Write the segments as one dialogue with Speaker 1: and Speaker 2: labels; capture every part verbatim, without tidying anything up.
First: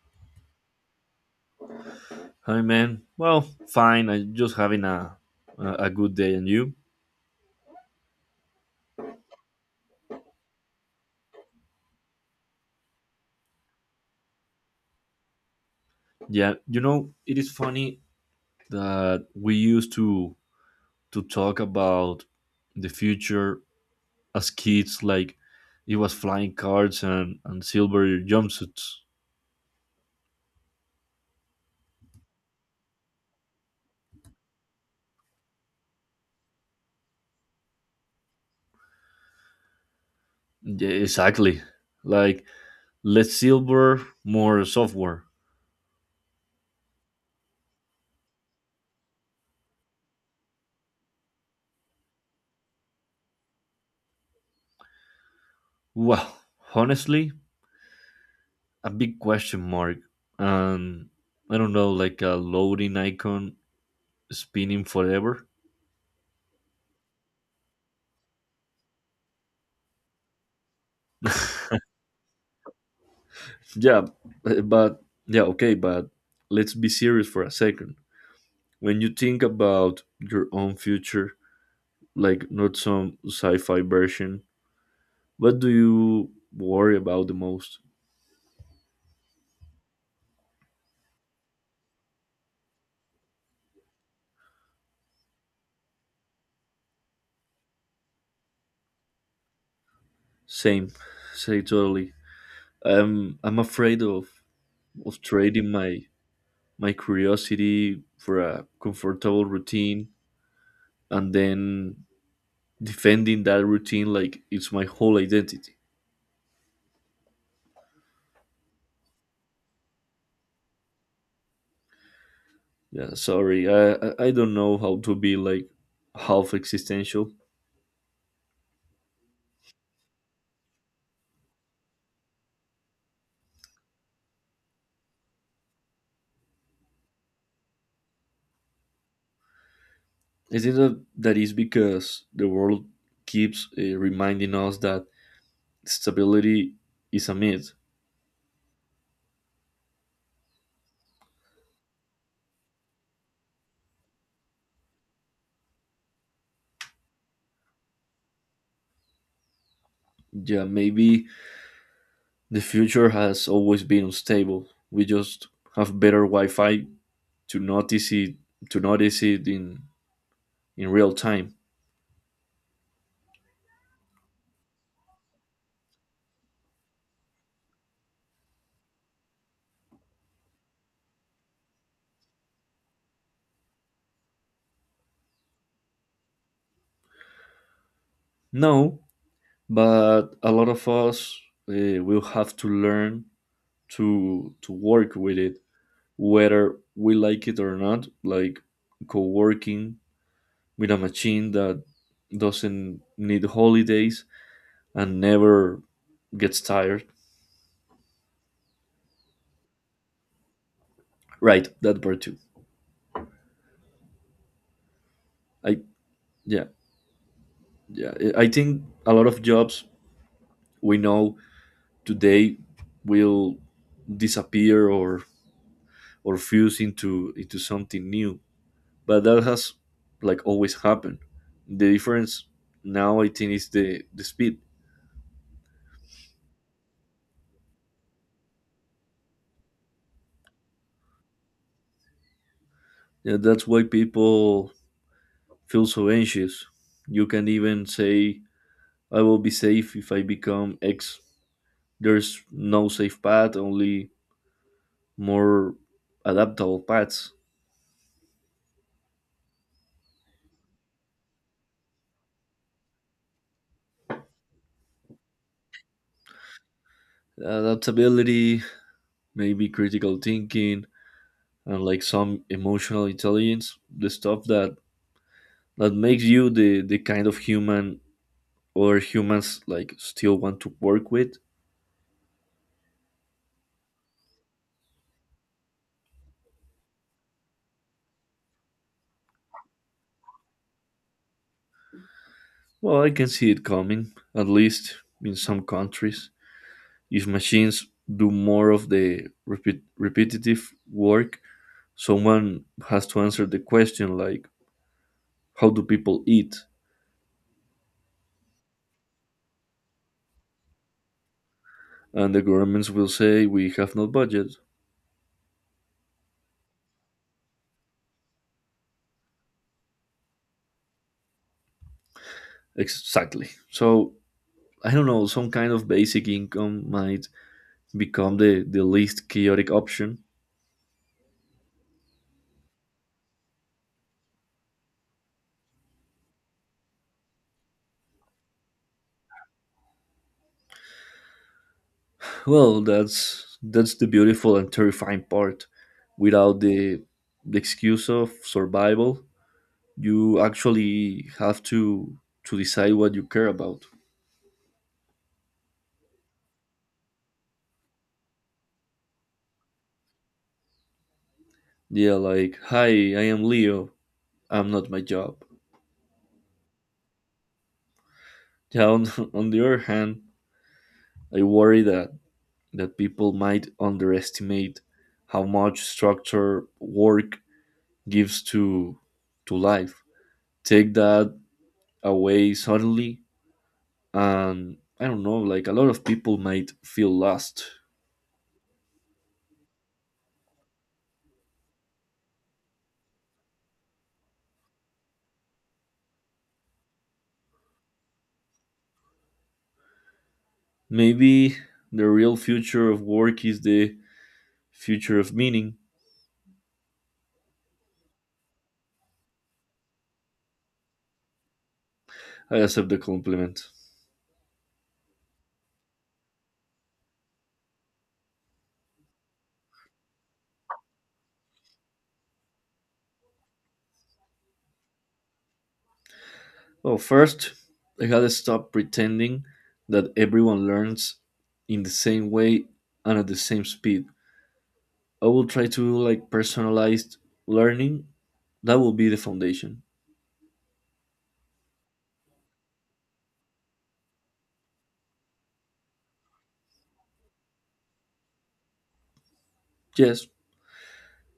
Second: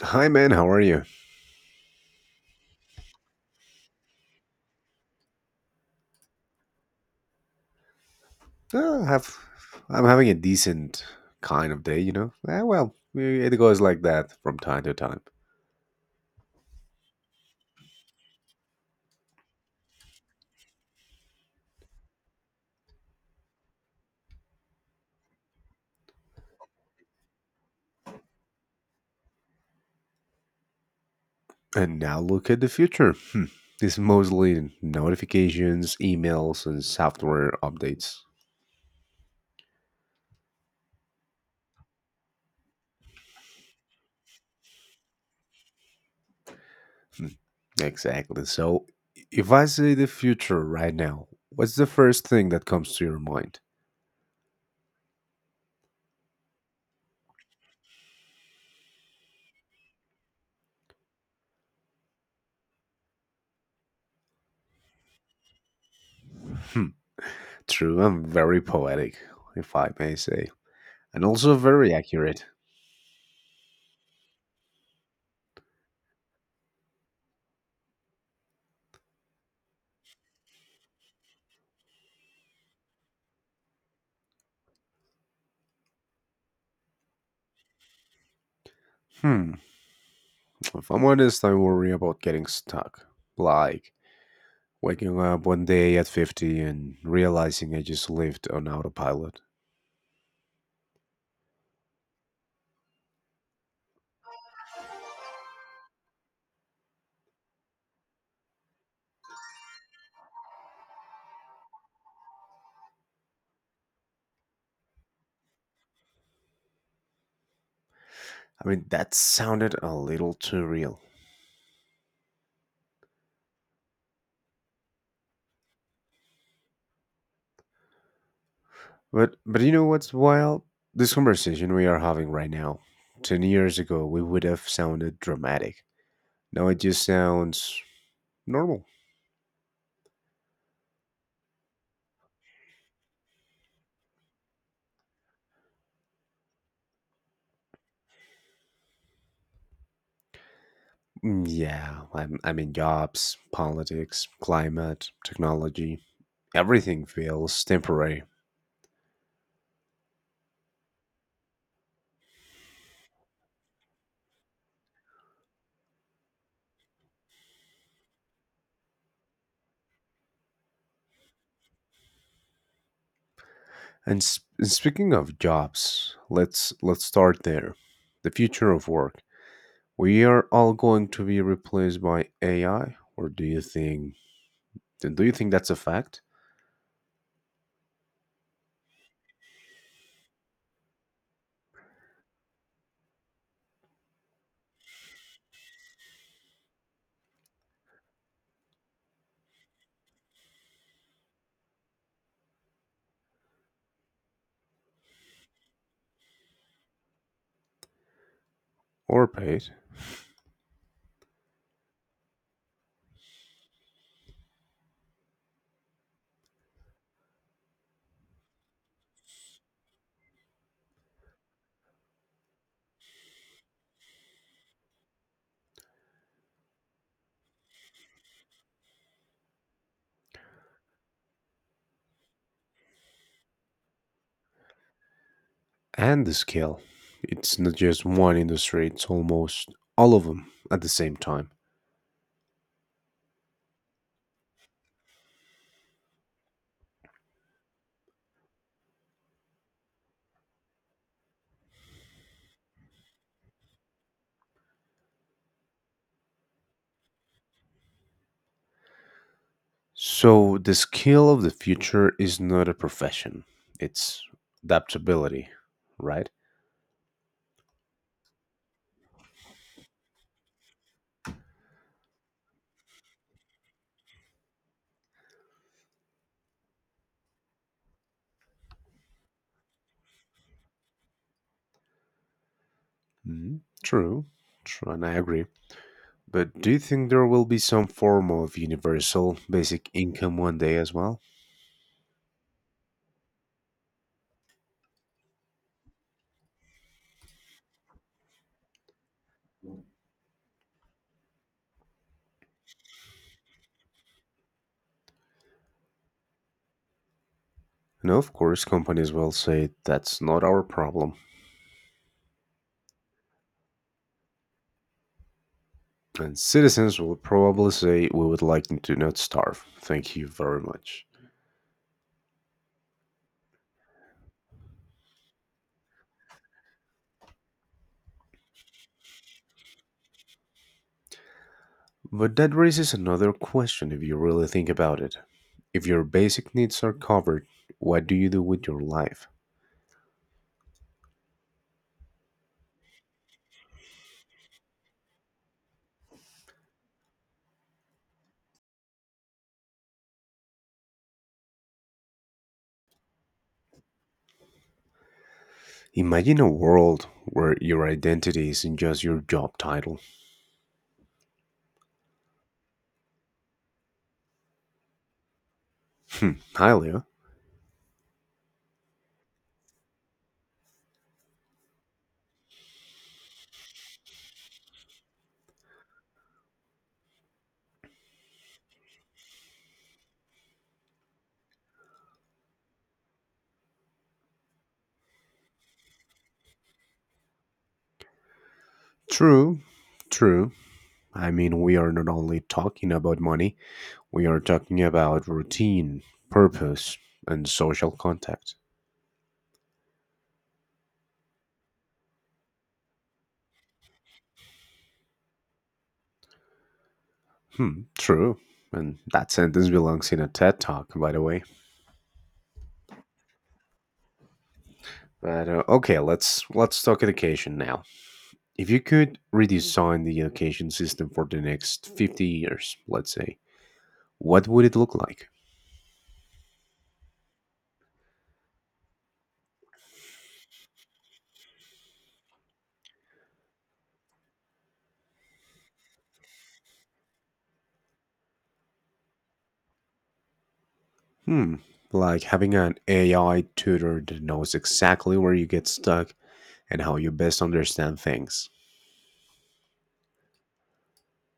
Speaker 1: Hi, man. How are you?
Speaker 2: Hi, man. Well, fine. I'm just having a a a good day, and you?
Speaker 1: Uh, have I'm having a decent kind of day, you know. Eh, well, we- it goes like that from time to time.
Speaker 2: Yeah, you know, it is funny that we used to to talk about the future as kids, like it was flying cars and and silver jumpsuits.
Speaker 1: And now look at the future. Hmm. It's mostly notifications, emails, and software updates.
Speaker 2: Yeah, exactly. Like less silver, more software.
Speaker 1: Hmm. Exactly. So, if I say the future right now, what's the first thing that comes to your mind?
Speaker 2: Well, honestly, a big question mark. Um, I don't know, like a loading icon spinning forever.
Speaker 1: Hmm. True, I'm very poetic, if I may say, and also very accurate.
Speaker 2: Yeah, eh, but yeah, okay, but let's be serious for a second. When you think about your own future, like not some sci-fi version, what do you worry about the most?
Speaker 1: Hmm. If I'm honest, I worry about getting stuck. Like waking up one day at fifty and realizing I just lived on autopilot.
Speaker 2: Same, say totally. I'm I'm afraid of of trading my my curiosity for a comfortable routine and then defending that routine like it's my whole identity.
Speaker 1: I mean, that sounded a little too real.
Speaker 2: Yeah, sorry. I I I don't know how to be like half existential.
Speaker 1: But but you know what's wild? This conversation we are having right now. ten years ago, we would have sounded dramatic. Now it just sounds normal.
Speaker 2: Is it that that is because the world keeps uh, reminding us that stability is a myth?
Speaker 1: Mm, yeah, I'm, I mean, jobs, politics, climate, technology, everything feels temporary.
Speaker 2: Yeah, maybe the future has always been unstable. We just have better Wi-Fi to notice it to notice it in in real time.
Speaker 1: And, s- and speaking of jobs, let's let's start there. The future of work. We are all going to be replaced by A I, or do you think do you think that's a fact
Speaker 2: No, but a lot of us uh, will have to learn to to work with it whether we like it or not, like co-working with a machine that doesn't need holidays and never gets tired,
Speaker 1: or paid?
Speaker 2: right, that part too. I yeah yeah i i think a lot of jobs we know today will disappear or or fuse into into something new, but that has like always happened. The difference now, I think, is the the speed.
Speaker 1: And the scale. It's not just one industry, it's almost all of them at the same time.
Speaker 2: Yeah, that's why people feel so anxious. You can even say, I will be safe if I become X. There's no safe path, only more adaptable paths.
Speaker 1: So the skill of the future is not a profession. It's adaptability, right?
Speaker 2: Adaptability, maybe critical thinking, and like some emotional intelligence, the stuff that, that makes you the, the kind of human or humans like still want to work with.
Speaker 1: Mhm. True. True, and I agree. But do you think there will be some form of universal basic income one day as well?
Speaker 2: Well, I can see it coming, at least in some countries. If machines do more of the repeat, repetitive work, someone has to answer the question like, how do people eat?
Speaker 1: No, of course, companies will say that's not our problem.
Speaker 2: And the governments will say, we have no budget.
Speaker 1: And citizens will probably say we would like them to not starve. Thank you very much.
Speaker 2: Exactly. So I don't know, some kind of basic income might become the, the least chaotic option.
Speaker 1: But that raises another question if you really think about it. If your basic needs are covered, what do you do with your life?
Speaker 2: Well, that's that's the beautiful and terrifying part. Without the the excuse of survival, you actually have to to decide what you care about.
Speaker 1: Imagine a world where your identity isn't just your job title.
Speaker 2: Yeah, like, hi, I am Leo. I'm not my job.
Speaker 1: Hmm, hi, Leo.
Speaker 2: Yeah, on on the other hand, I worry that, that people might underestimate how much structure work gives to to life. Take that away suddenly, and I don't know, like a lot of people might feel lost.
Speaker 1: True, true. I mean, we are not only talking about money, we are talking about routine, purpose, and social contact.
Speaker 2: Maybe the real future of work is the future of meaning.
Speaker 1: Hmm, true. And that sentence belongs in a TED talk, by the way.
Speaker 2: I accept the compliment.
Speaker 1: But uh, okay, let's let's talk education now. If you could redesign the education system for the next fifty years, let's say, what would it look like?
Speaker 2: Well, first, I had to stop pretending that everyone learns in the same way and at the same speed. I will try to do like personalized learning. That will be the foundation.
Speaker 1: Hmm, like having an A I tutor that knows exactly where you get stuck and how you best understand things.
Speaker 2: Yes,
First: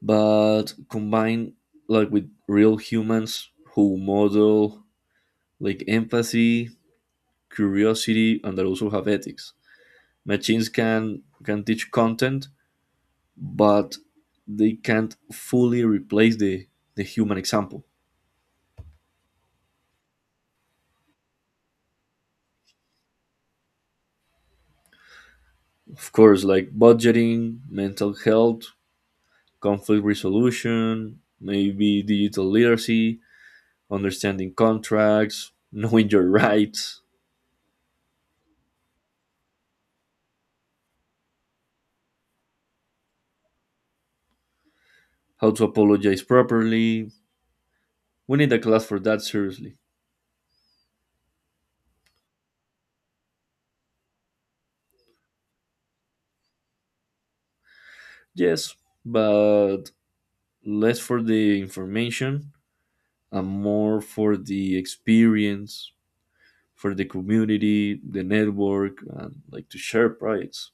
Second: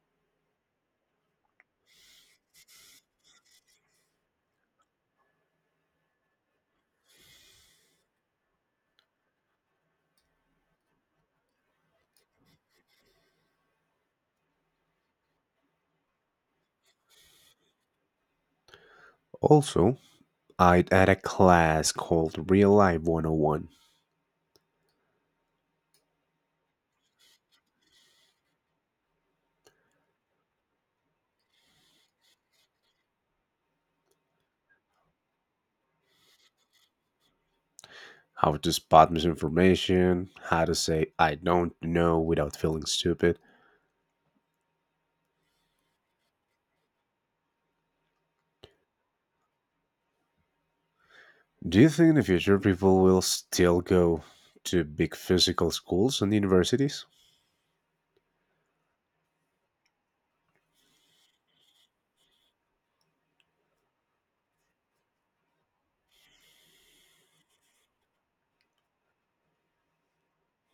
Speaker 2: but combine like with real humans who model like empathy, curiosity, and that also have ethics. Machines can can teach content, but they can't fully replace the the human example.
Speaker 1: Also, I had a class called Real Life one oh one.
Speaker 2: Of course, like budgeting, mental health, conflict resolution, maybe digital literacy, understanding contracts, knowing your rights,
Speaker 1: How to spot misinformation, how to say I don't know without feeling stupid.
Speaker 2: how to apologize properly. We need a class for that, seriously.
Speaker 1: Do you think in the future people will still go to big physical schools and universities?
Speaker 2: Yes, but less for the information and more for the experience, for the community, the network, and like to share projects.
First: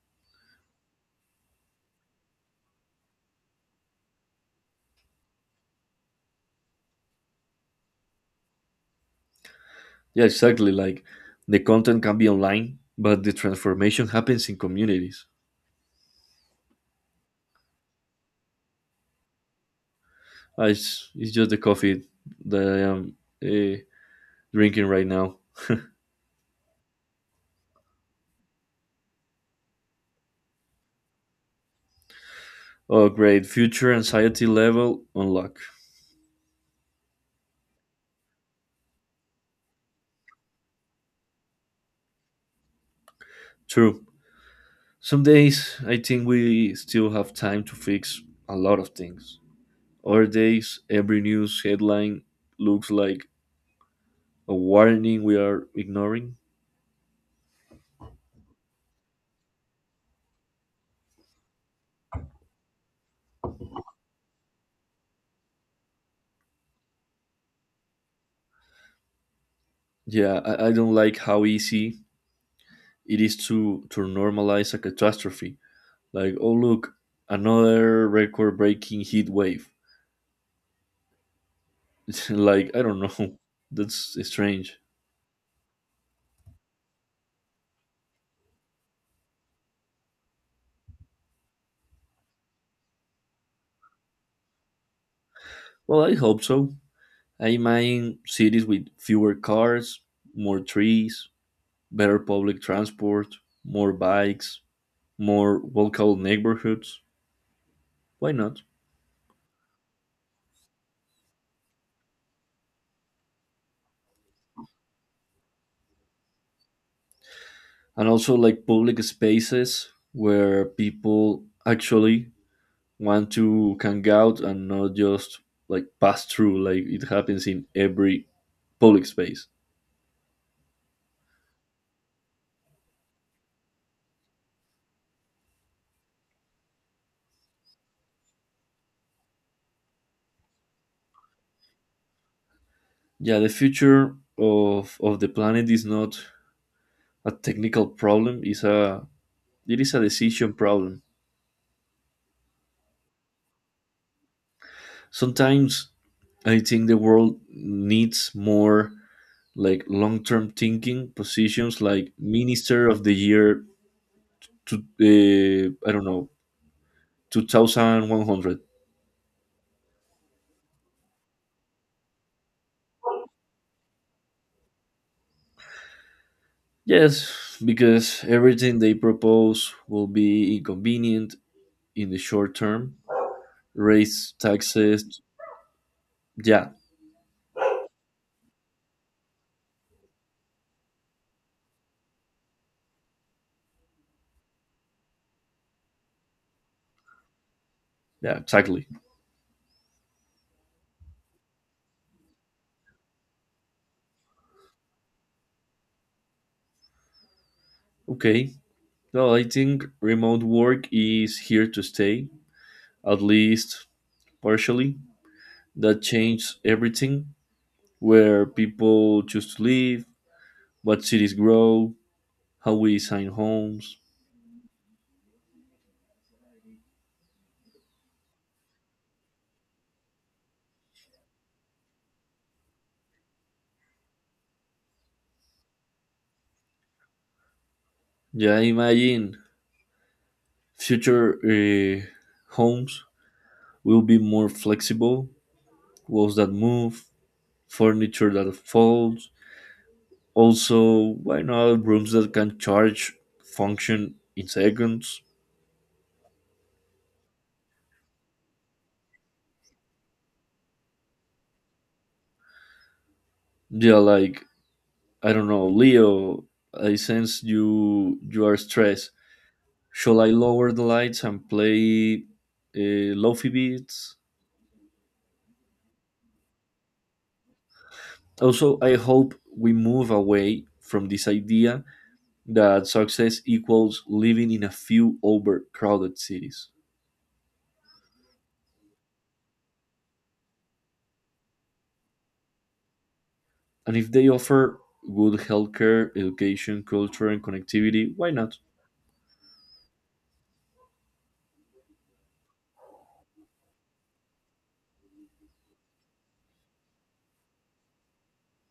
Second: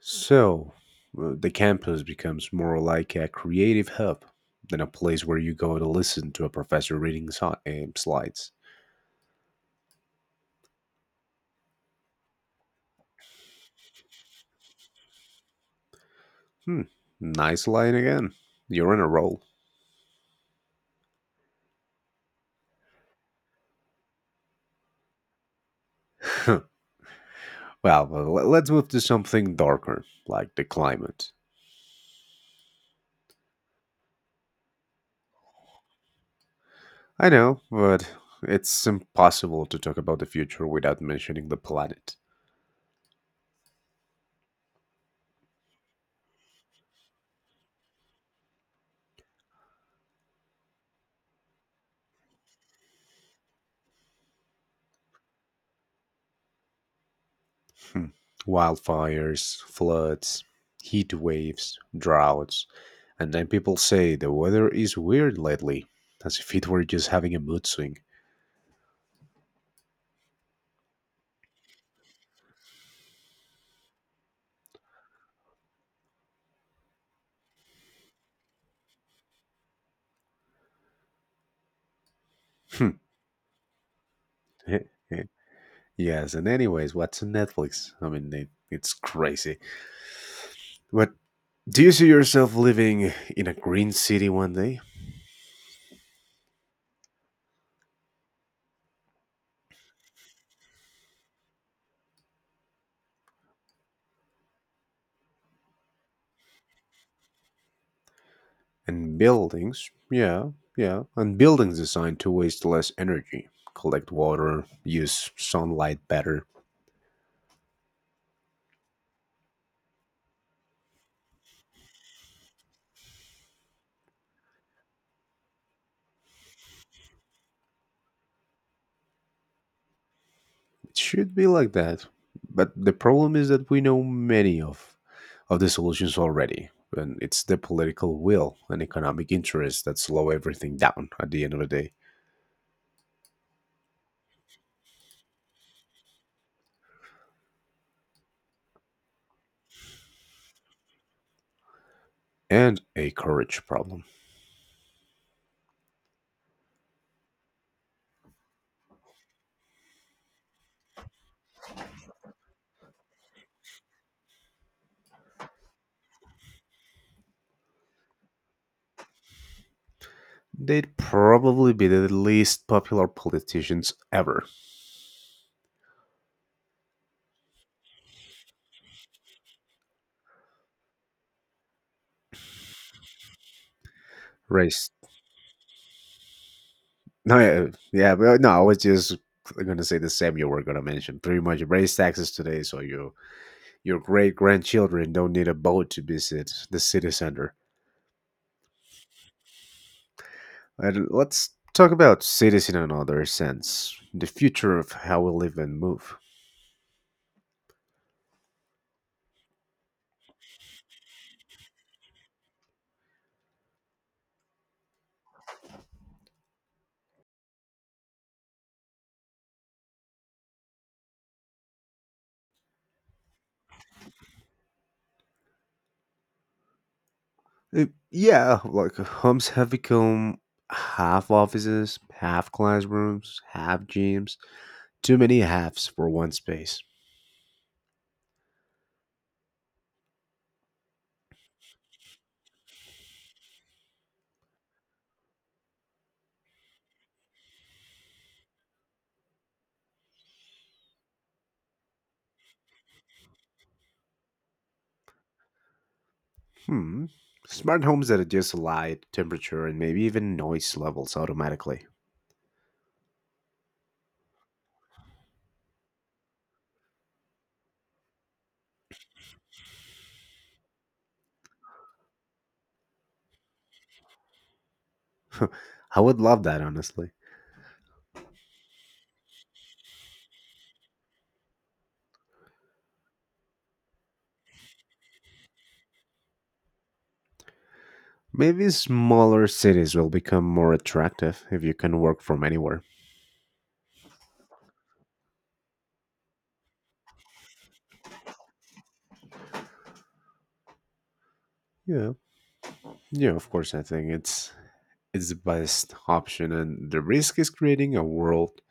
Speaker 1: So, uh, the campus becomes more like a creative hub than a place where you go to listen to a professor reading si- um, slides.
Speaker 2: Yeah, exactly. Like the content can be online, but the transformation happens in communities.
Speaker 1: Hmm, nice line again. You're on a roll.
Speaker 2: Uh, It's, it's just the coffee that I am uh, drinking right now.
Speaker 1: Well, well, let's move to something darker, like the climate.
Speaker 2: Oh, great. Future anxiety level unlock.
Speaker 1: I know, but it's impossible to talk about the future without mentioning the planet.
Speaker 2: True. Some days I think we still have time to fix a lot of things. Other days, every news headline looks like a warning we are ignoring.
Speaker 1: Hmm. Wildfires, floods, heat waves, droughts, and then people say the weather is weird lately, as if it were just having a mood swing.
Speaker 2: Yeah, I, I don't like how easy it is to, to normalize a catastrophe. Like, oh look, another record-breaking heat wave. Like, I
Speaker 1: Hmm.
Speaker 2: don't know. That's strange.
Speaker 1: Eh, eh. yes, and anyways, what's on Netflix? I mean, it, it's crazy. But do you see yourself living in a green city one day?
Speaker 2: Well, I hope so. I imagine cities with fewer cars, more trees, better public transport, more bikes, more walkable neighborhoods. Why not?
Speaker 1: And buildings, yeah, yeah, and buildings designed to waste less energy, collect water, use sunlight better.
Speaker 2: And also like public spaces where people actually want to hang out and not just like pass through like it happens in every public space.
Speaker 1: It should be like that. But the problem is that we know many of, of the solutions already. And it's the political will and economic interests that slow everything down at the end of the day.
Speaker 2: Yeah, the future of of the planet is not a technical problem, it's a, it is a decision problem.
Speaker 1: And a courage problem.
Speaker 2: Sometimes I think the world needs more like long-term thinking positions like minister of the year to, uh, I don't know, two thousand one hundred.
Speaker 1: They'd probably be the least popular politicians ever,
Speaker 2: Yes, because everything they propose will be inconvenient in the short term, raise
Speaker 1: race.
Speaker 2: taxes. Yeah,
Speaker 1: No, yeah, yeah, but uh, no, I was just gonna say the same you were gonna mention. Pretty much raise taxes today, so your your great grandchildren don't need a boat to visit the city center.
Speaker 2: yeah, exactly.
Speaker 1: And let's talk about cities in another sense, the future of how we live and move.
Speaker 2: Okay. No, I think remote work is here to stay, at least partially. That changed everything, where people choose to live, what cities grow, how we design homes.
Speaker 1: Uh, yeah, like homes have become half offices, half classrooms, half gyms. Too many halves for one space.
Speaker 2: Yeah, I imagine future uh, homes will be more flexible, walls that move, furniture that folds. Also, why not rooms that can charge function in seconds?
Speaker 1: Hmm. Smart homes that adjust light, temperature, and maybe even noise levels automatically.
Speaker 2: Yeah, like I don't know, Leo, I sense you you are stressed. Shall I lower the lights and play uh, lofi beats?
Speaker 1: I would love that, honestly.
Speaker 2: Also, I hope we move away from this idea that success equals living in a few overcrowded cities.
Speaker 1: Maybe smaller cities will become more attractive if you can work from anywhere.
Speaker 2: And if they offer good healthcare, education, culture, and connectivity, why not?
Speaker 1: Yeah. Yeah, of course I think it's it's the best option, and the risk is creating a world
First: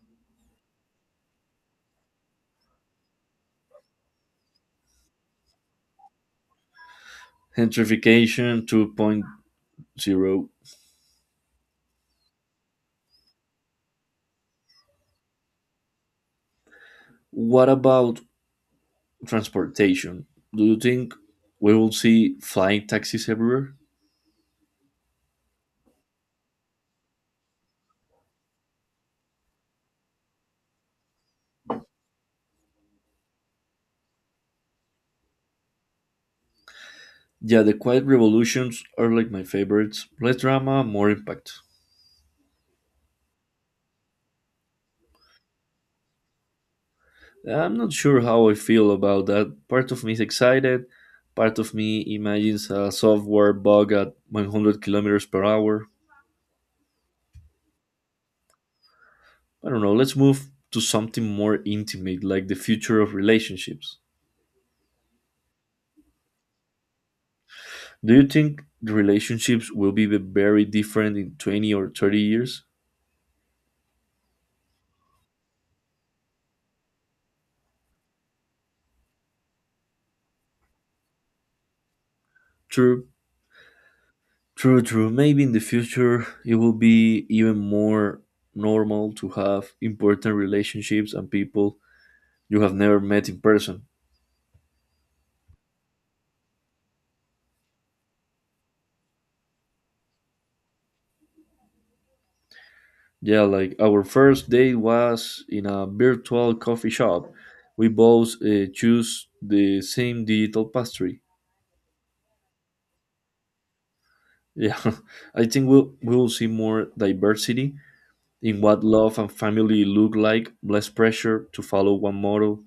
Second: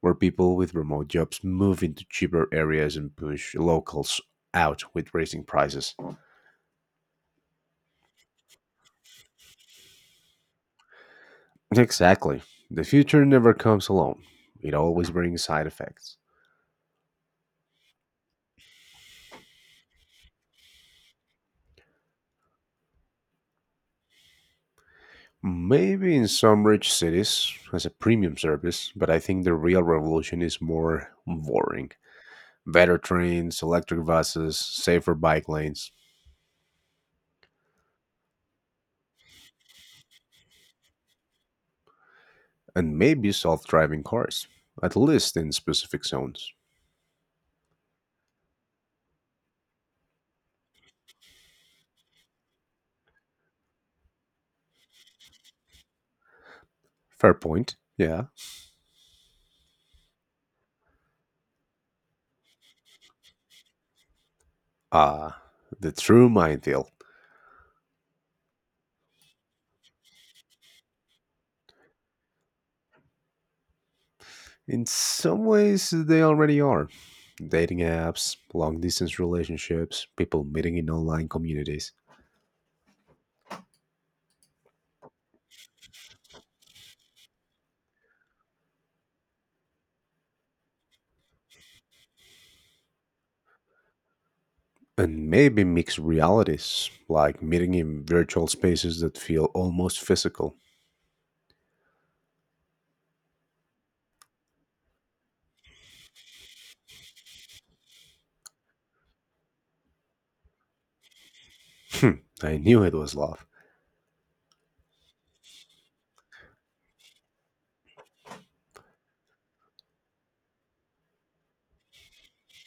Speaker 1: where people with remote jobs move into cheaper areas and push locals out with raising prices.
Speaker 2: Gentrification 2.0.
Speaker 1: Exactly. The future never comes alone. It always brings side effects.
Speaker 2: What about transportation, do you think we will see flying taxis everywhere?
Speaker 1: Maybe in some rich cities as a premium service, but I think the real revolution is more boring. Better trains, electric buses, safer bike lanes,
Speaker 2: Yeah, the quiet revolutions are like my favorites. Less drama, more impact.
Speaker 1: and maybe self driving cars, at least in specific zones.
Speaker 2: I'm not sure how I feel about that. Part of me is excited. Part of me imagines a software bug at one hundred kilometers per hour.
Speaker 1: Fair point, yeah.
Speaker 2: I don't know. Let's move to something more intimate, like the future of relationships.
Speaker 1: Ah, the true minefield.
Speaker 2: Do you think the relationships will be very different in twenty or thirty years?
Speaker 1: In some ways, they already are. Dating apps, long distance relationships, people meeting in online communities.
Speaker 2: True. True, true. Maybe in the future it will be even more normal to have important relationships and people you have never met in person.
Speaker 1: And maybe mixed realities, like meeting in virtual spaces that feel almost physical.
Speaker 2: Yeah, like our first date was in a virtual coffee shop. We both uh, choose the same digital pastry.
Speaker 1: Hmm, I knew it was love.
Speaker 2: Yeah, I think we'll, we will see more diversity in what love and family look like, less pressure to follow one model.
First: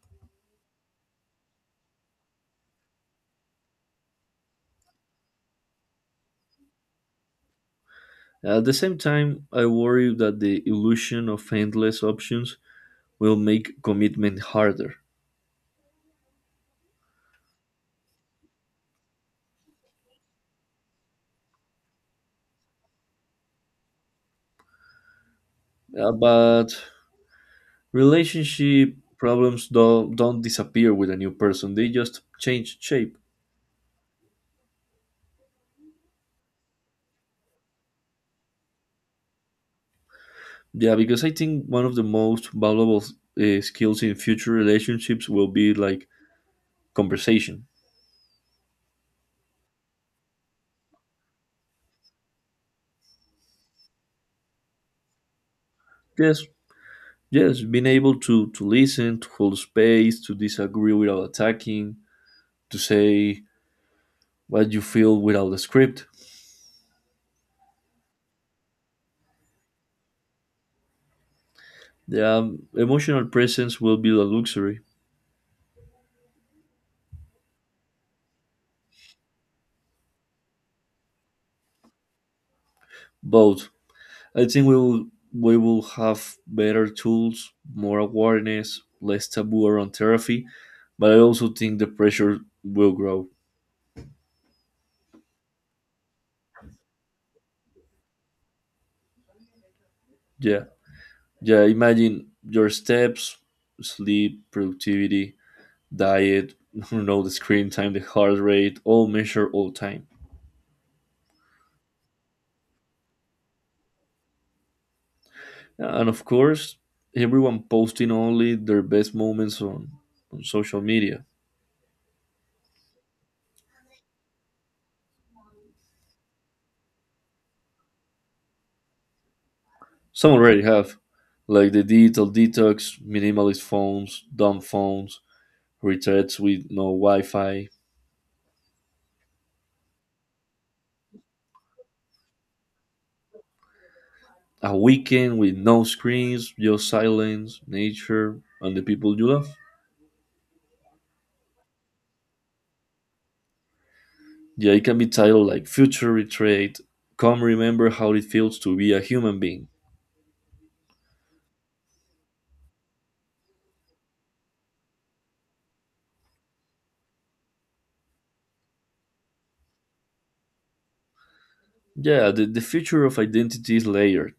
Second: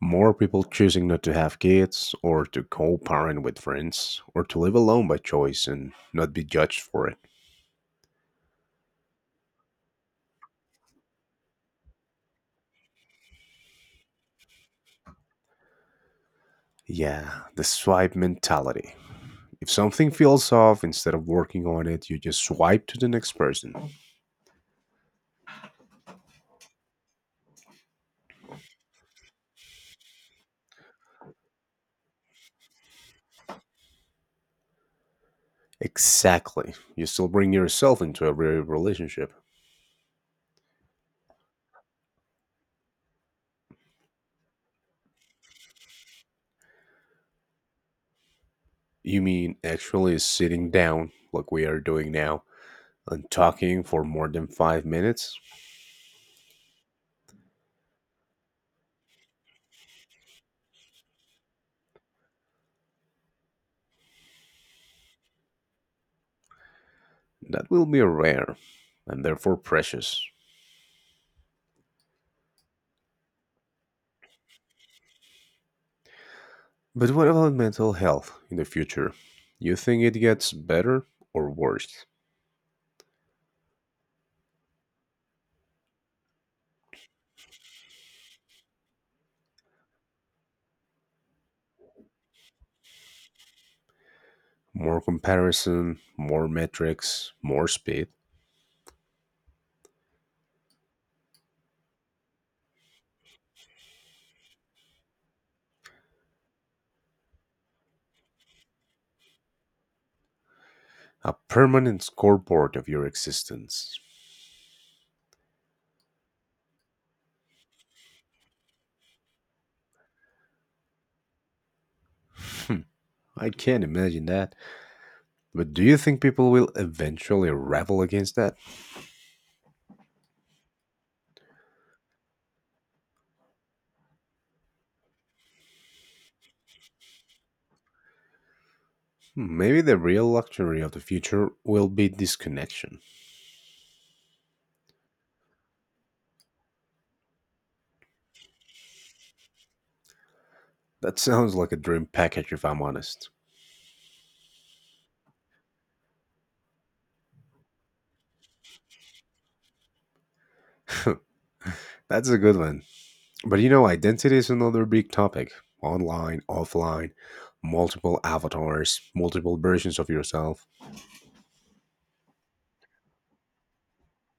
Speaker 1: More people choosing not to have kids, or to co parent with friends, or to live alone by choice and not be judged for it.
Speaker 2: At the same time, I worry that the illusion of endless options will make commitment harder.
Speaker 1: Yeah, the swipe mentality. If something feels off, instead of working on it, you just swipe to the next person.
Speaker 2: Uh, but relationship problems don't, don't disappear with a new person, they just change shape.
Speaker 1: Exactly. You still bring yourself into every relationship.
Speaker 2: Yeah, because I think one of the most valuable uh, skills in future relationships will be like conversation.
Speaker 1: You mean actually sitting down, like we are doing now, and talking for more than five minutes,
Speaker 2: Yes, yes, being able to, to listen, to hold space, to disagree without attacking, to say what you feel without a script.
Speaker 1: that will be rare and therefore precious.
Speaker 2: Yeah, emotional presence will be a luxury.
Speaker 1: But what about mental health in the future? You think it gets better or worse?
Speaker 2: Both. I think we will we will have better tools, more awareness, less taboo around therapy, but I also think the pressure will grow.
Speaker 1: More comparison, more metrics, more speed,
Speaker 2: Yeah. Yeah, imagine your steps, sleep, productivity, diet, you know, the screen time, the heart rate, all measure all time.
Speaker 1: a permanent scoreboard of your existence.
Speaker 2: And of course, everyone posting only their best moments on, on social media.
Speaker 1: Hmm, I can't imagine that. But do you think people will eventually rebel against that?
Speaker 2: Some already have, like the digital detox, minimalist phones, dumb phones, retreats with no Wi-Fi.
Speaker 1: Hmm, maybe the real luxury of the future will be disconnection.
Speaker 2: A weekend with no screens, just silence, nature, and the people you love.
Speaker 1: That sounds like a dream package if I'm honest.
Speaker 2: Yeah, it can be titled like Future Retreat. Come remember how it feels to be a human being.
Speaker 1: That's a good one. But you know, identity is another big topic, online, offline, multiple avatars, multiple versions of yourself.
Speaker 2: Yeah, the, the future of identity is layered.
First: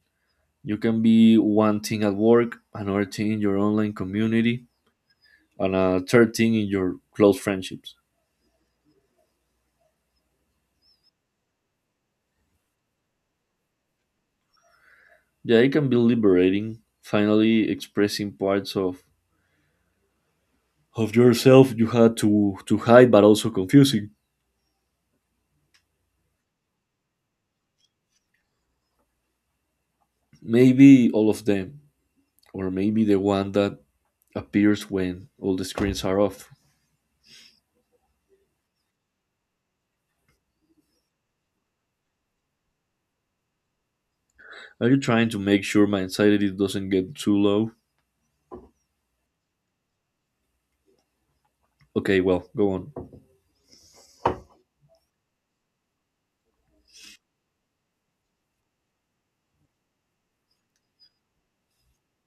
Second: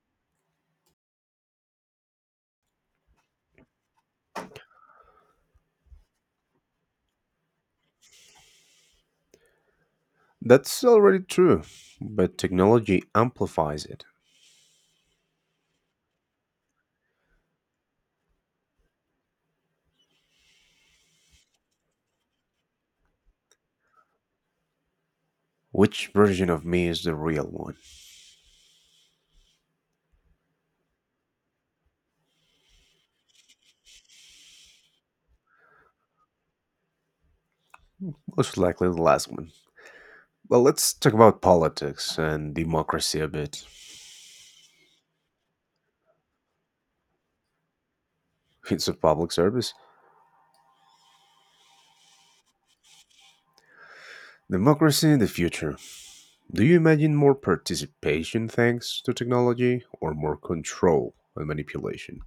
Speaker 2: You can be one thing at work, another thing in your online community, and a third thing in your close friendships.
Speaker 1: That's already true, but technology amplifies it.
Speaker 2: Yeah, it can be liberating, finally expressing parts of, of yourself you had to, to hide, but also confusing.
Speaker 1: Which version of me is the real one?
Speaker 2: Maybe all of them, or maybe the one that appears when all the screens are off.
Speaker 1: Most likely the last one. Well, let's talk about politics and democracy a bit.
Speaker 2: Are you trying to make sure my anxiety doesn't get too low?
Speaker 1: It's a public service.
Speaker 2: Okay, well, go on.
Speaker 1: Democracy in the future. Do you imagine more participation thanks to technology or more control and manipulation?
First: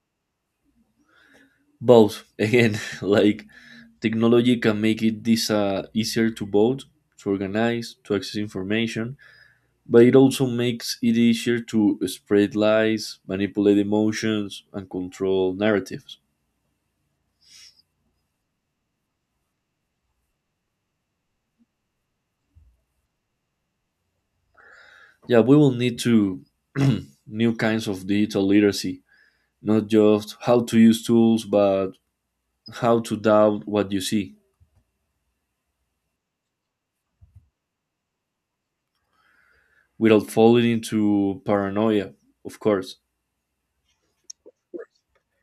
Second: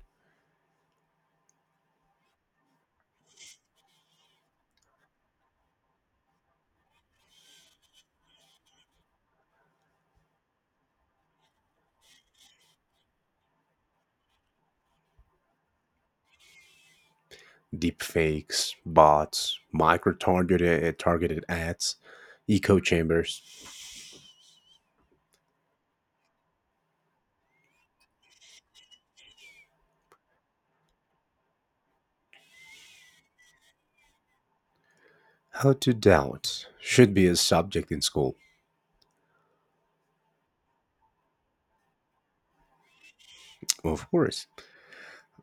Speaker 2: Both. Again, like technology can make it this uh, easier to vote, to organize, to access information, but it also makes it easier to spread lies, manipulate emotions, and control narratives.
Speaker 1: Deep fakes, bots, micro targeted targeted ads, echo chambers.
Speaker 2: Yeah, we will need to new kinds of digital literacy, not just how to use tools, but how to doubt what you see
Speaker 1: How to doubt should be a subject in school,
Speaker 2: without falling into paranoia, of course.
Speaker 1: of course.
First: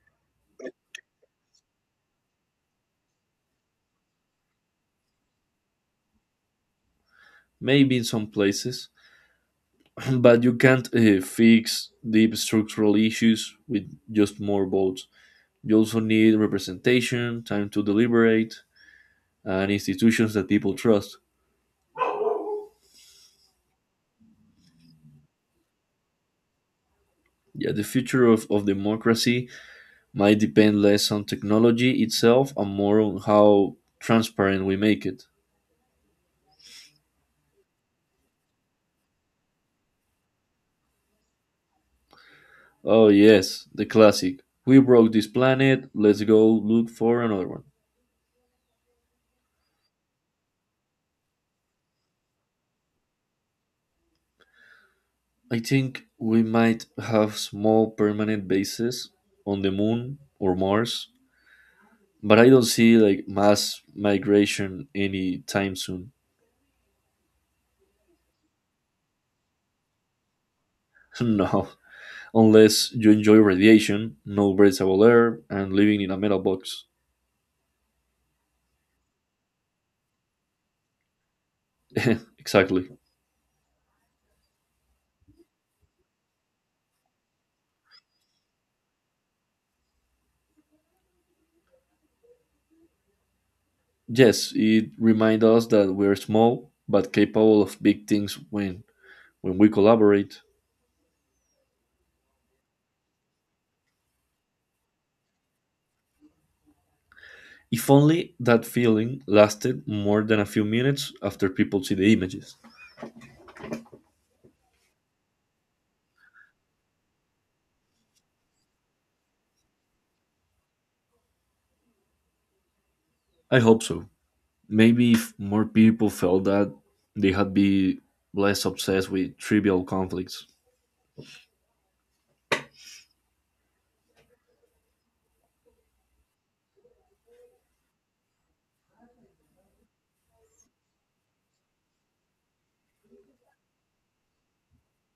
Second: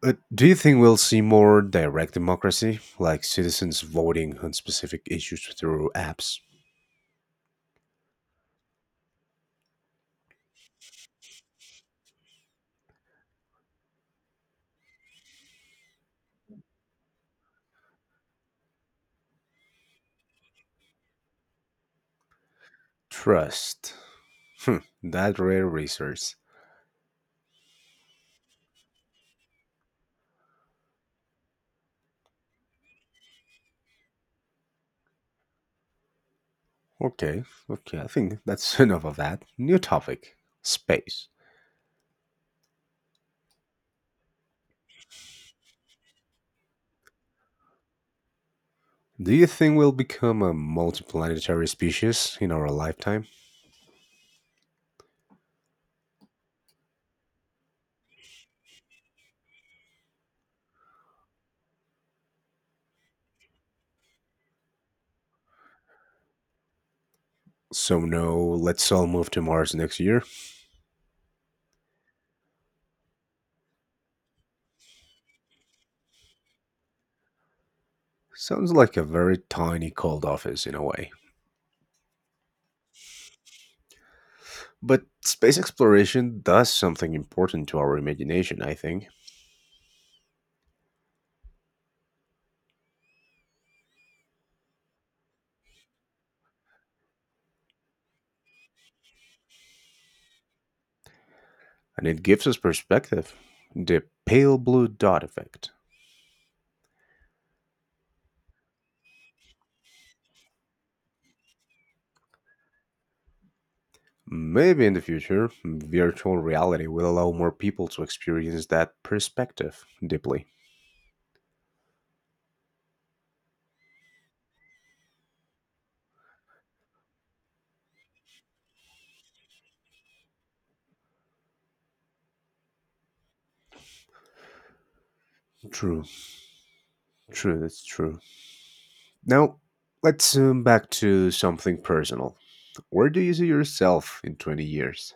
Speaker 1: But do you think we'll see more direct democracy, like citizens voting on specific issues through apps?
Speaker 2: Maybe in some places, but you can't uh, fix deep structural issues with just more votes. You also need representation, time to deliberate, and institutions that people trust.
Speaker 1: Trust. Hmm, that rare resource.
Speaker 2: Yeah, the future of, of democracy might depend less on technology itself and more on how transparent we make it.
Speaker 1: Okay, okay, I think that's enough of that. New topic, space.
Speaker 2: Oh, yes, the classic. We broke this planet, let's go look for another one.
Speaker 1: Do you think we'll become a multiplanetary species in our lifetime?
Speaker 2: I think we might have small permanent bases on the moon or Mars, but I don't see like mass migration anytime soon.
Speaker 1: So, no, let's all move to Mars next year.
Speaker 2: No, unless you enjoy radiation, no breathable air, and living in a metal box.
Speaker 1: Sounds like a very tiny cold office in a way.
Speaker 2: Exactly.
Speaker 1: But space exploration does something important to our imagination, I think,
Speaker 2: Yes, it reminds us that we are small but capable of big things when when we collaborate.
Speaker 1: and it gives us perspective. The pale blue dot effect.
Speaker 2: If only that feeling lasted more than a few minutes after people see the images.
Speaker 1: Maybe in the future, virtual reality will allow more people to experience that perspective deeply.
Speaker 2: I hope so. Maybe if more people felt that, they had be less obsessed with trivial conflicts.
Speaker 1: True, true, that's true. Now, let's zoom back to something personal. Where do you see yourself in twenty years?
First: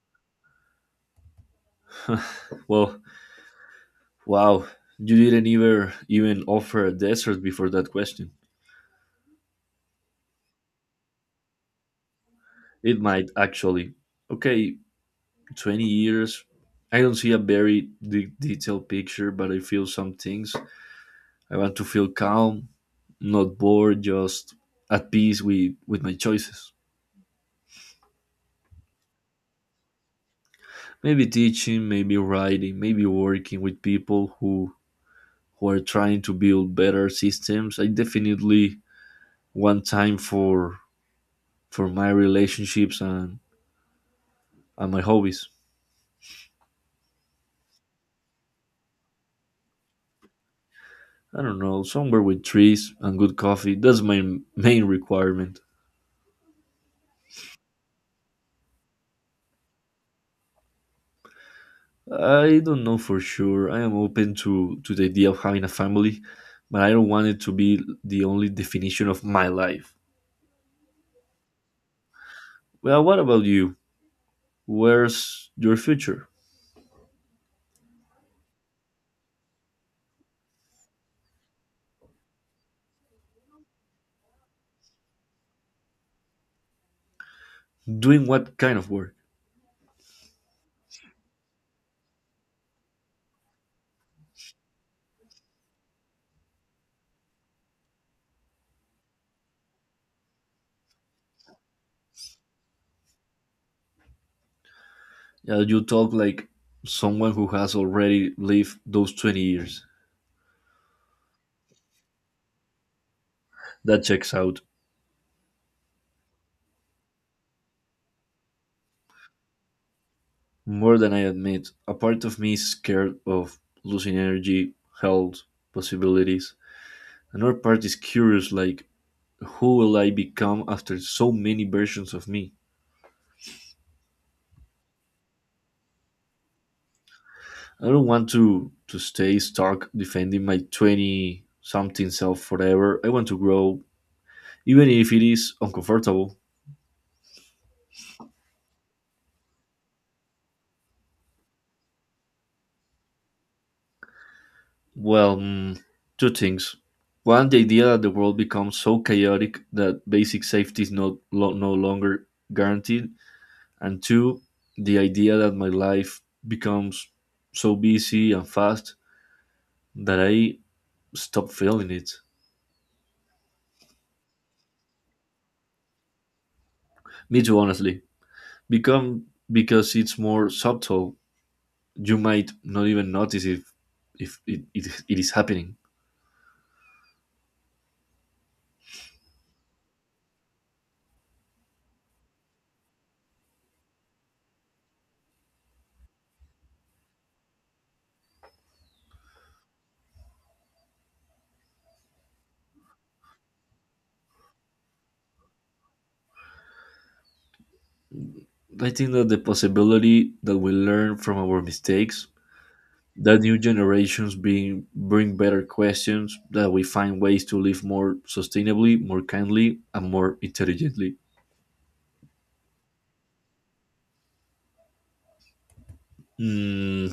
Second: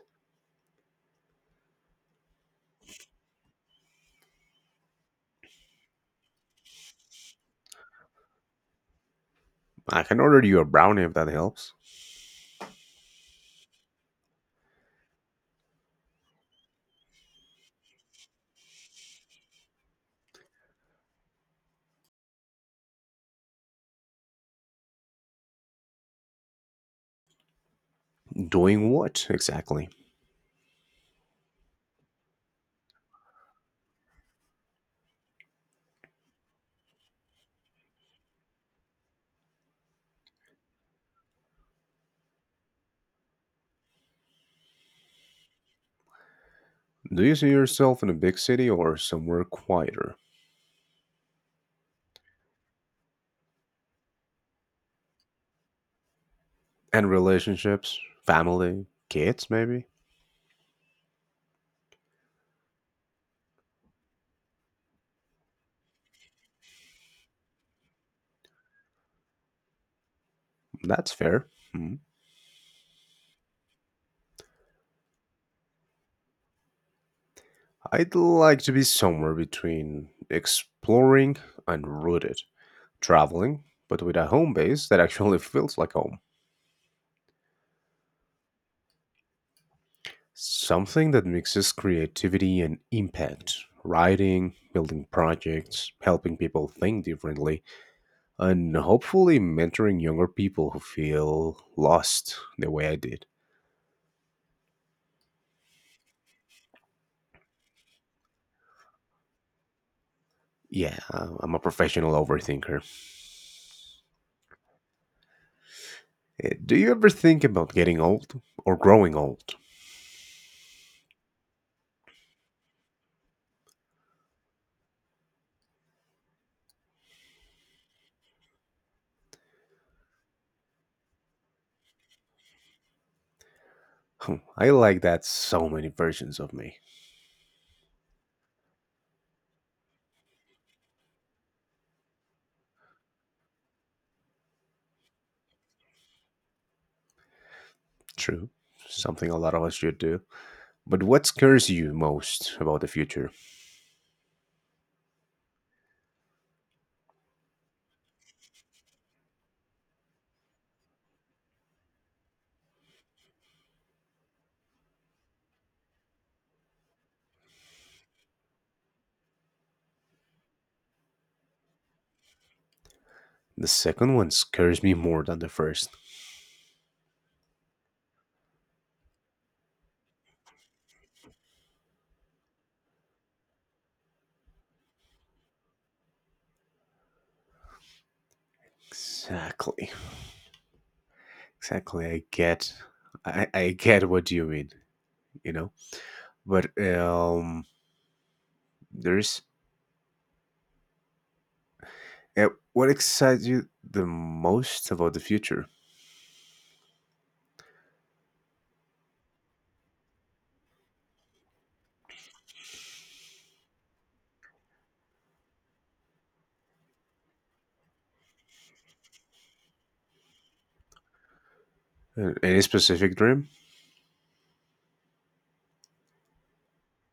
Speaker 2: Well, wow, you didn't even even offer a desert before that question.
Speaker 1: I can order you a brownie if that helps.
Speaker 2: It might actually. Okay, twenty years. I don't see a very de- detailed picture, but I feel some things. I want to feel calm, not bored, just at peace with, with my choices.
Speaker 1: Doing what exactly?
Speaker 2: Maybe teaching, maybe writing, maybe working with people who, who are trying to build better systems. I definitely want time for for my relationships and, and my hobbies.
Speaker 1: Do you see yourself in a big city or somewhere quieter?
Speaker 2: I don't know, somewhere with trees and good coffee. That's my m- main requirement.
Speaker 1: And relationships? Family? Kids, maybe?
Speaker 2: I don't know for sure. I am open to, to the idea of having a family, but I don't want it to be the only definition of my life.
Speaker 1: That's fair. Hmm.
Speaker 2: Well, what about you? Where's your future?
Speaker 1: I'd like to be somewhere between exploring and rooted, traveling, but with a home base that actually feels like home.
Speaker 2: Doing what kind of work?
Speaker 1: Something that mixes creativity and impact, writing, building projects, helping people think differently, and hopefully mentoring younger people who feel lost the way I did.
Speaker 2: Yeah, you talk like someone who has already lived those twenty years.
Speaker 1: Yeah, I- I'm a professional overthinker.
Speaker 2: That checks out.
Speaker 1: Eh, Do you ever think about getting old or growing old?
Speaker 2: More than I admit, a part of me is scared of losing energy, health, possibilities. Another part is curious, like, who will I become after so many versions of me?
Speaker 1: Hmm, I like that, so many versions of me.
Speaker 2: I don't want to, to stay stuck defending my twenty something self forever. I want to grow, even if it is uncomfortable.
Speaker 1: True. Something a lot of us should do. But what scares you most about the future?
Speaker 2: Well, mm, two things. One, the idea that the world becomes so chaotic that basic safety is not lo- no longer guaranteed, and two, the idea that my life becomes so busy and fast that I stop feeling it.
Speaker 1: The second one scares me more than the first.
Speaker 2: Me too, honestly. Become because it's more subtle. You might not even notice if if it, it, it is happening.
Speaker 1: Exactly. Exactly. I get I, I get what you mean, you know? But um there's Yeah, what excites you the most about the future?
Speaker 2: I think that the possibility that we learn from our mistakes, that new generations being bring better questions, that we find ways to live more sustainably, more kindly, and more intelligently.
Speaker 1: Uh, Any specific dream?
Speaker 2: Mm,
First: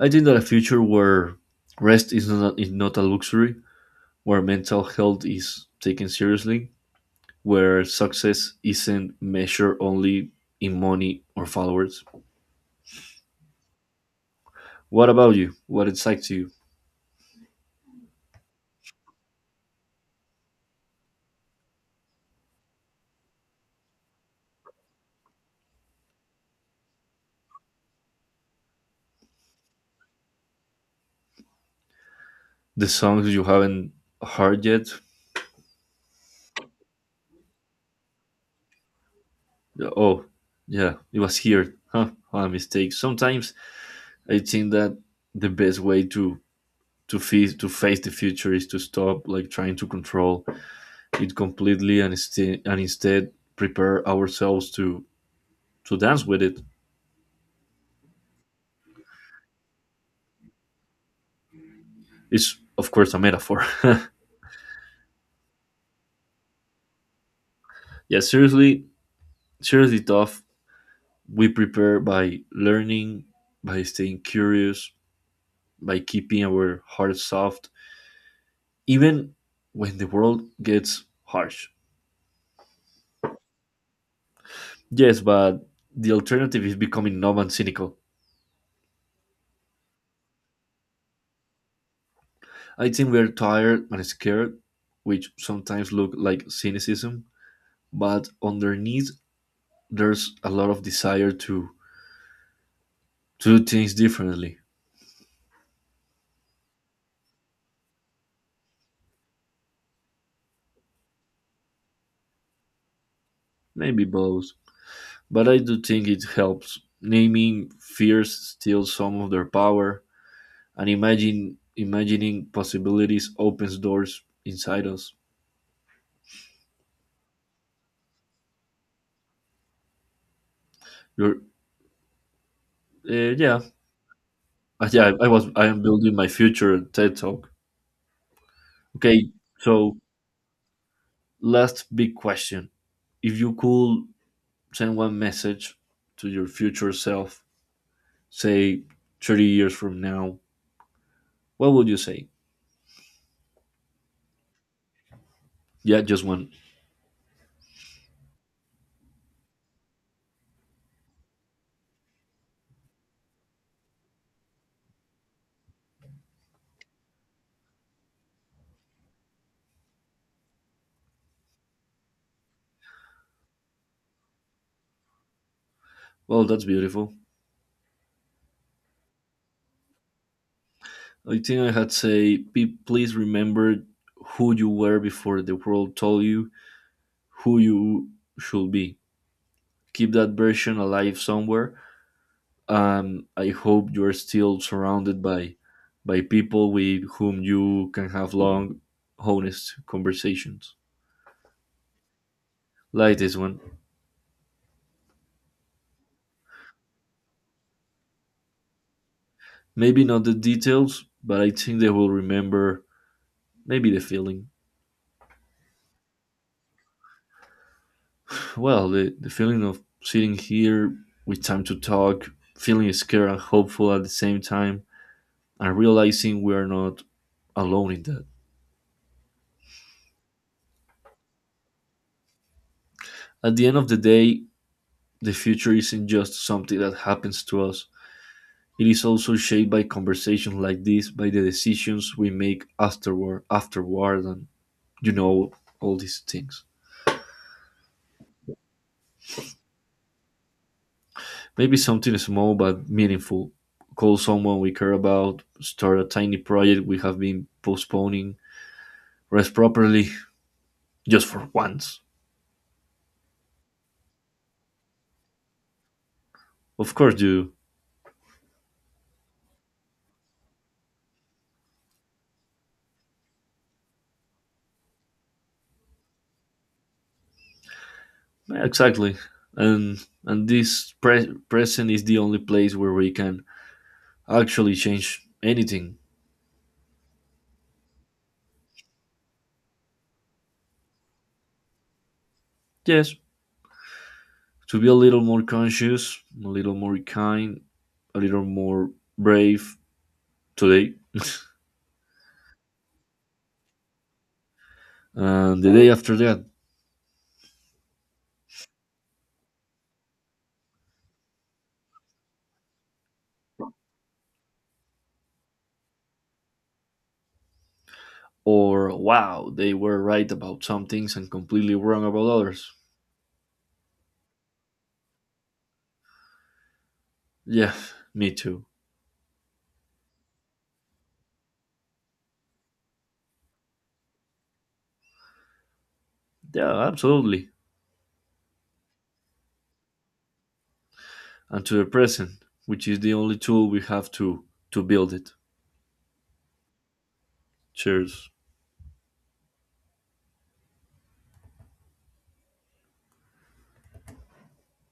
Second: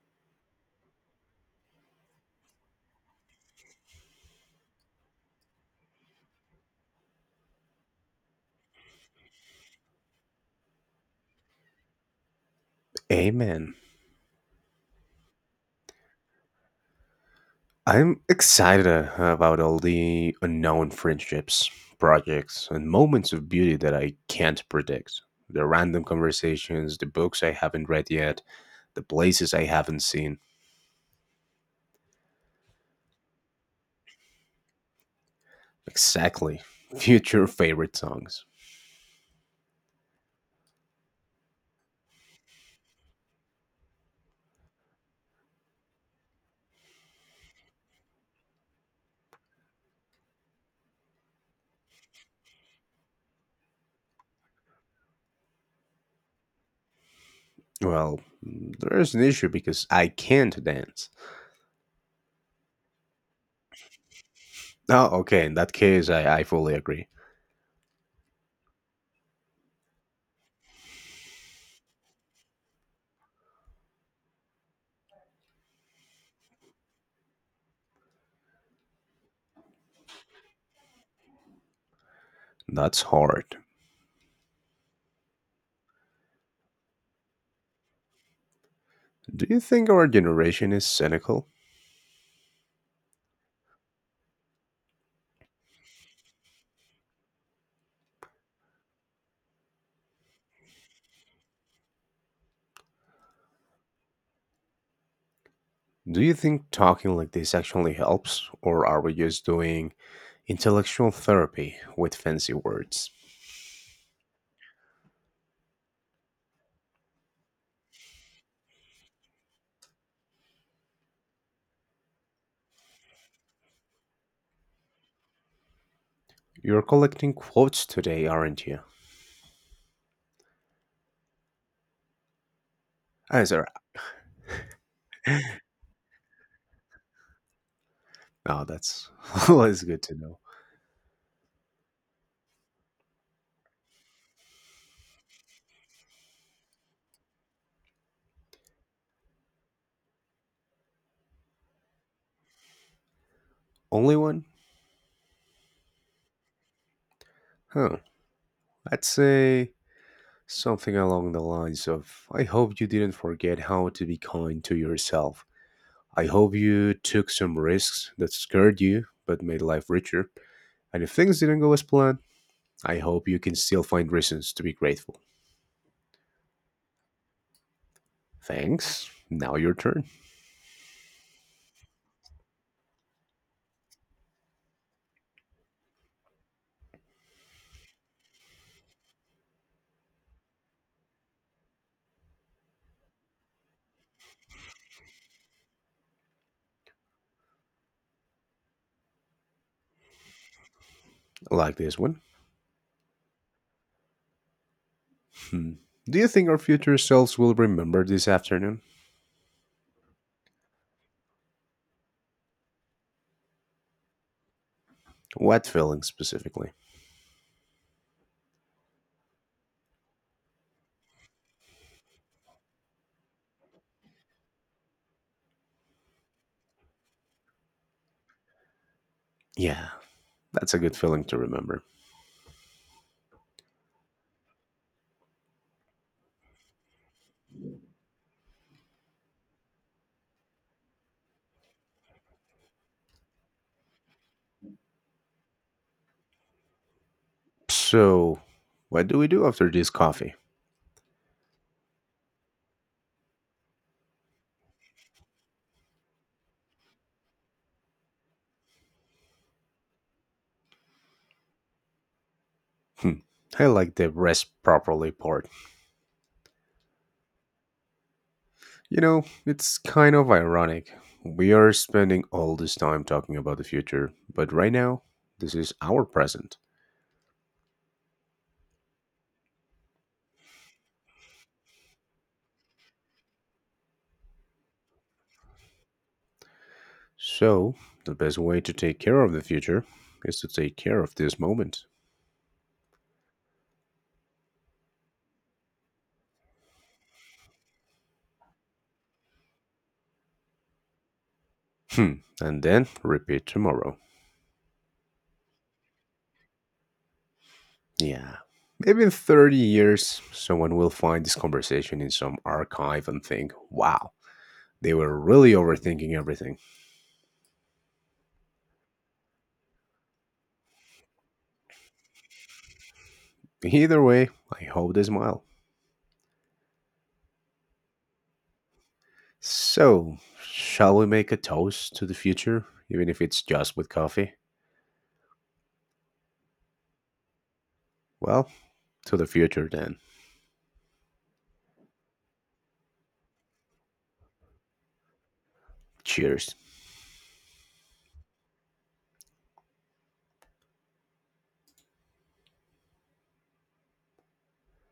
Speaker 2: I think that a future where rest is not, is not a luxury, where mental health is taken seriously, where success isn't measured only in money or followers.
Speaker 1: Amen.
Speaker 2: What about you, what excites you?
Speaker 1: I'm excited uh, about all the unknown friendships, projects, and moments of beauty that I can't predict. The random conversations, the books I haven't read yet, the places I haven't seen.
Speaker 2: The songs you haven't heard yet.
Speaker 1: Exactly. Future favorite songs.
Speaker 2: Oh, yeah, it was here, huh? What a mistake sometimes. I think that the best way to to face to face the future is to stop, like, trying to control it completely, and instead and instead prepare ourselves to to dance with it.
Speaker 1: Well, there's an issue because I can't dance.
Speaker 2: It's of course a metaphor.
Speaker 1: Oh, okay, in that case, I, I fully agree.
Speaker 2: Yeah, seriously, seriously tough. We prepare by learning, by staying curious, by keeping our hearts soft, even when the world gets harsh.
Speaker 1: That's hard.
Speaker 2: Yes, but the alternative is becoming numb and cynical.
Speaker 1: Do you think our generation is cynical?
Speaker 2: I think we're tired and scared, which sometimes look like cynicism, but underneath there's a lot of desire to to do things differently.
Speaker 1: Do you think talking like this actually helps, or are we just doing intellectual therapy with fancy words?
Speaker 2: Maybe both. But I do think it helps. Naming fears steals some of their power, and imagine imagining possibilities opens doors inside us.
Speaker 1: You're collecting quotes today, aren't you?
Speaker 2: You're, uh,
Speaker 1: Ah, is
Speaker 2: yeah.
Speaker 1: there?
Speaker 2: Uh, Yeah, I was I am building my future TED talk.
Speaker 1: Oh, that's
Speaker 2: Okay,
Speaker 1: always
Speaker 2: so
Speaker 1: good to know.
Speaker 2: last big question. If you could send one message to your future self, say thirty years from now, what would you say?
Speaker 1: Only one?
Speaker 2: Yeah, just one.
Speaker 1: Huh. I'd say something along the lines of I hope you didn't forget how to be kind to yourself. I hope you took some risks that scared you but made life richer. And if things didn't go as planned, I hope you can still find reasons to be grateful.
Speaker 2: Well, that's beautiful.
Speaker 1: Thanks. Now your turn.
Speaker 2: I think I had say, please remember who you were before the world told you who you should be. Keep that version alive somewhere. Um, I hope you are still surrounded by by people with whom you can have long, honest conversations.
Speaker 1: Like this one.
Speaker 2: Like this one.
Speaker 1: Hmm. Do you think our future selves will remember this afternoon?
Speaker 2: Maybe not the details, but I think they will remember maybe the feeling.
Speaker 1: What feeling specifically?
Speaker 2: Well, the, the feeling of sitting here with time to talk, feeling scared and hopeful at the same time, and realizing we are not alone in that.
Speaker 1: Yeah, that's a good feeling to remember.
Speaker 2: At the end of the day, the future isn't just something that happens to us. It is also shaped by conversations like this, by the decisions we make afterward, afterward, and you know all these things.
Speaker 1: So, what do we do after this coffee?
Speaker 2: Maybe something small but meaningful. Call someone we care about, start a tiny project we have been postponing, rest properly, just for once.
Speaker 1: Hmm. I like the rest properly part.
Speaker 2: Of course you.
Speaker 1: You know, it's kind of ironic. We are spending all this time talking about the future, but right now, this is our present.
Speaker 2: Exactly. And and this pre- present is the only place where we can actually change anything.
Speaker 1: So, the best way to take care of the future is to take care of this moment.
Speaker 2: Yes, to be a little more conscious, a little more kind, a little more brave today,
Speaker 1: Hmm, and then repeat tomorrow.
Speaker 2: and the day after that.
Speaker 1: Yeah. Maybe in thirty years, someone will find this conversation in some archive and think, wow, they were really overthinking everything.
Speaker 2: Or, wow, they were right about some things and completely wrong about others.
Speaker 1: Either way, I hope they smile.
Speaker 2: Yeah, me too.
Speaker 1: So, shall we make a toast to the future, even if it's just with coffee?
Speaker 2: Yeah, absolutely.
Speaker 1: Well, to the future then.
Speaker 2: And to the present, which is the only tool we have to to build it.
Speaker 1: Cheers.
Speaker 2: Cheers.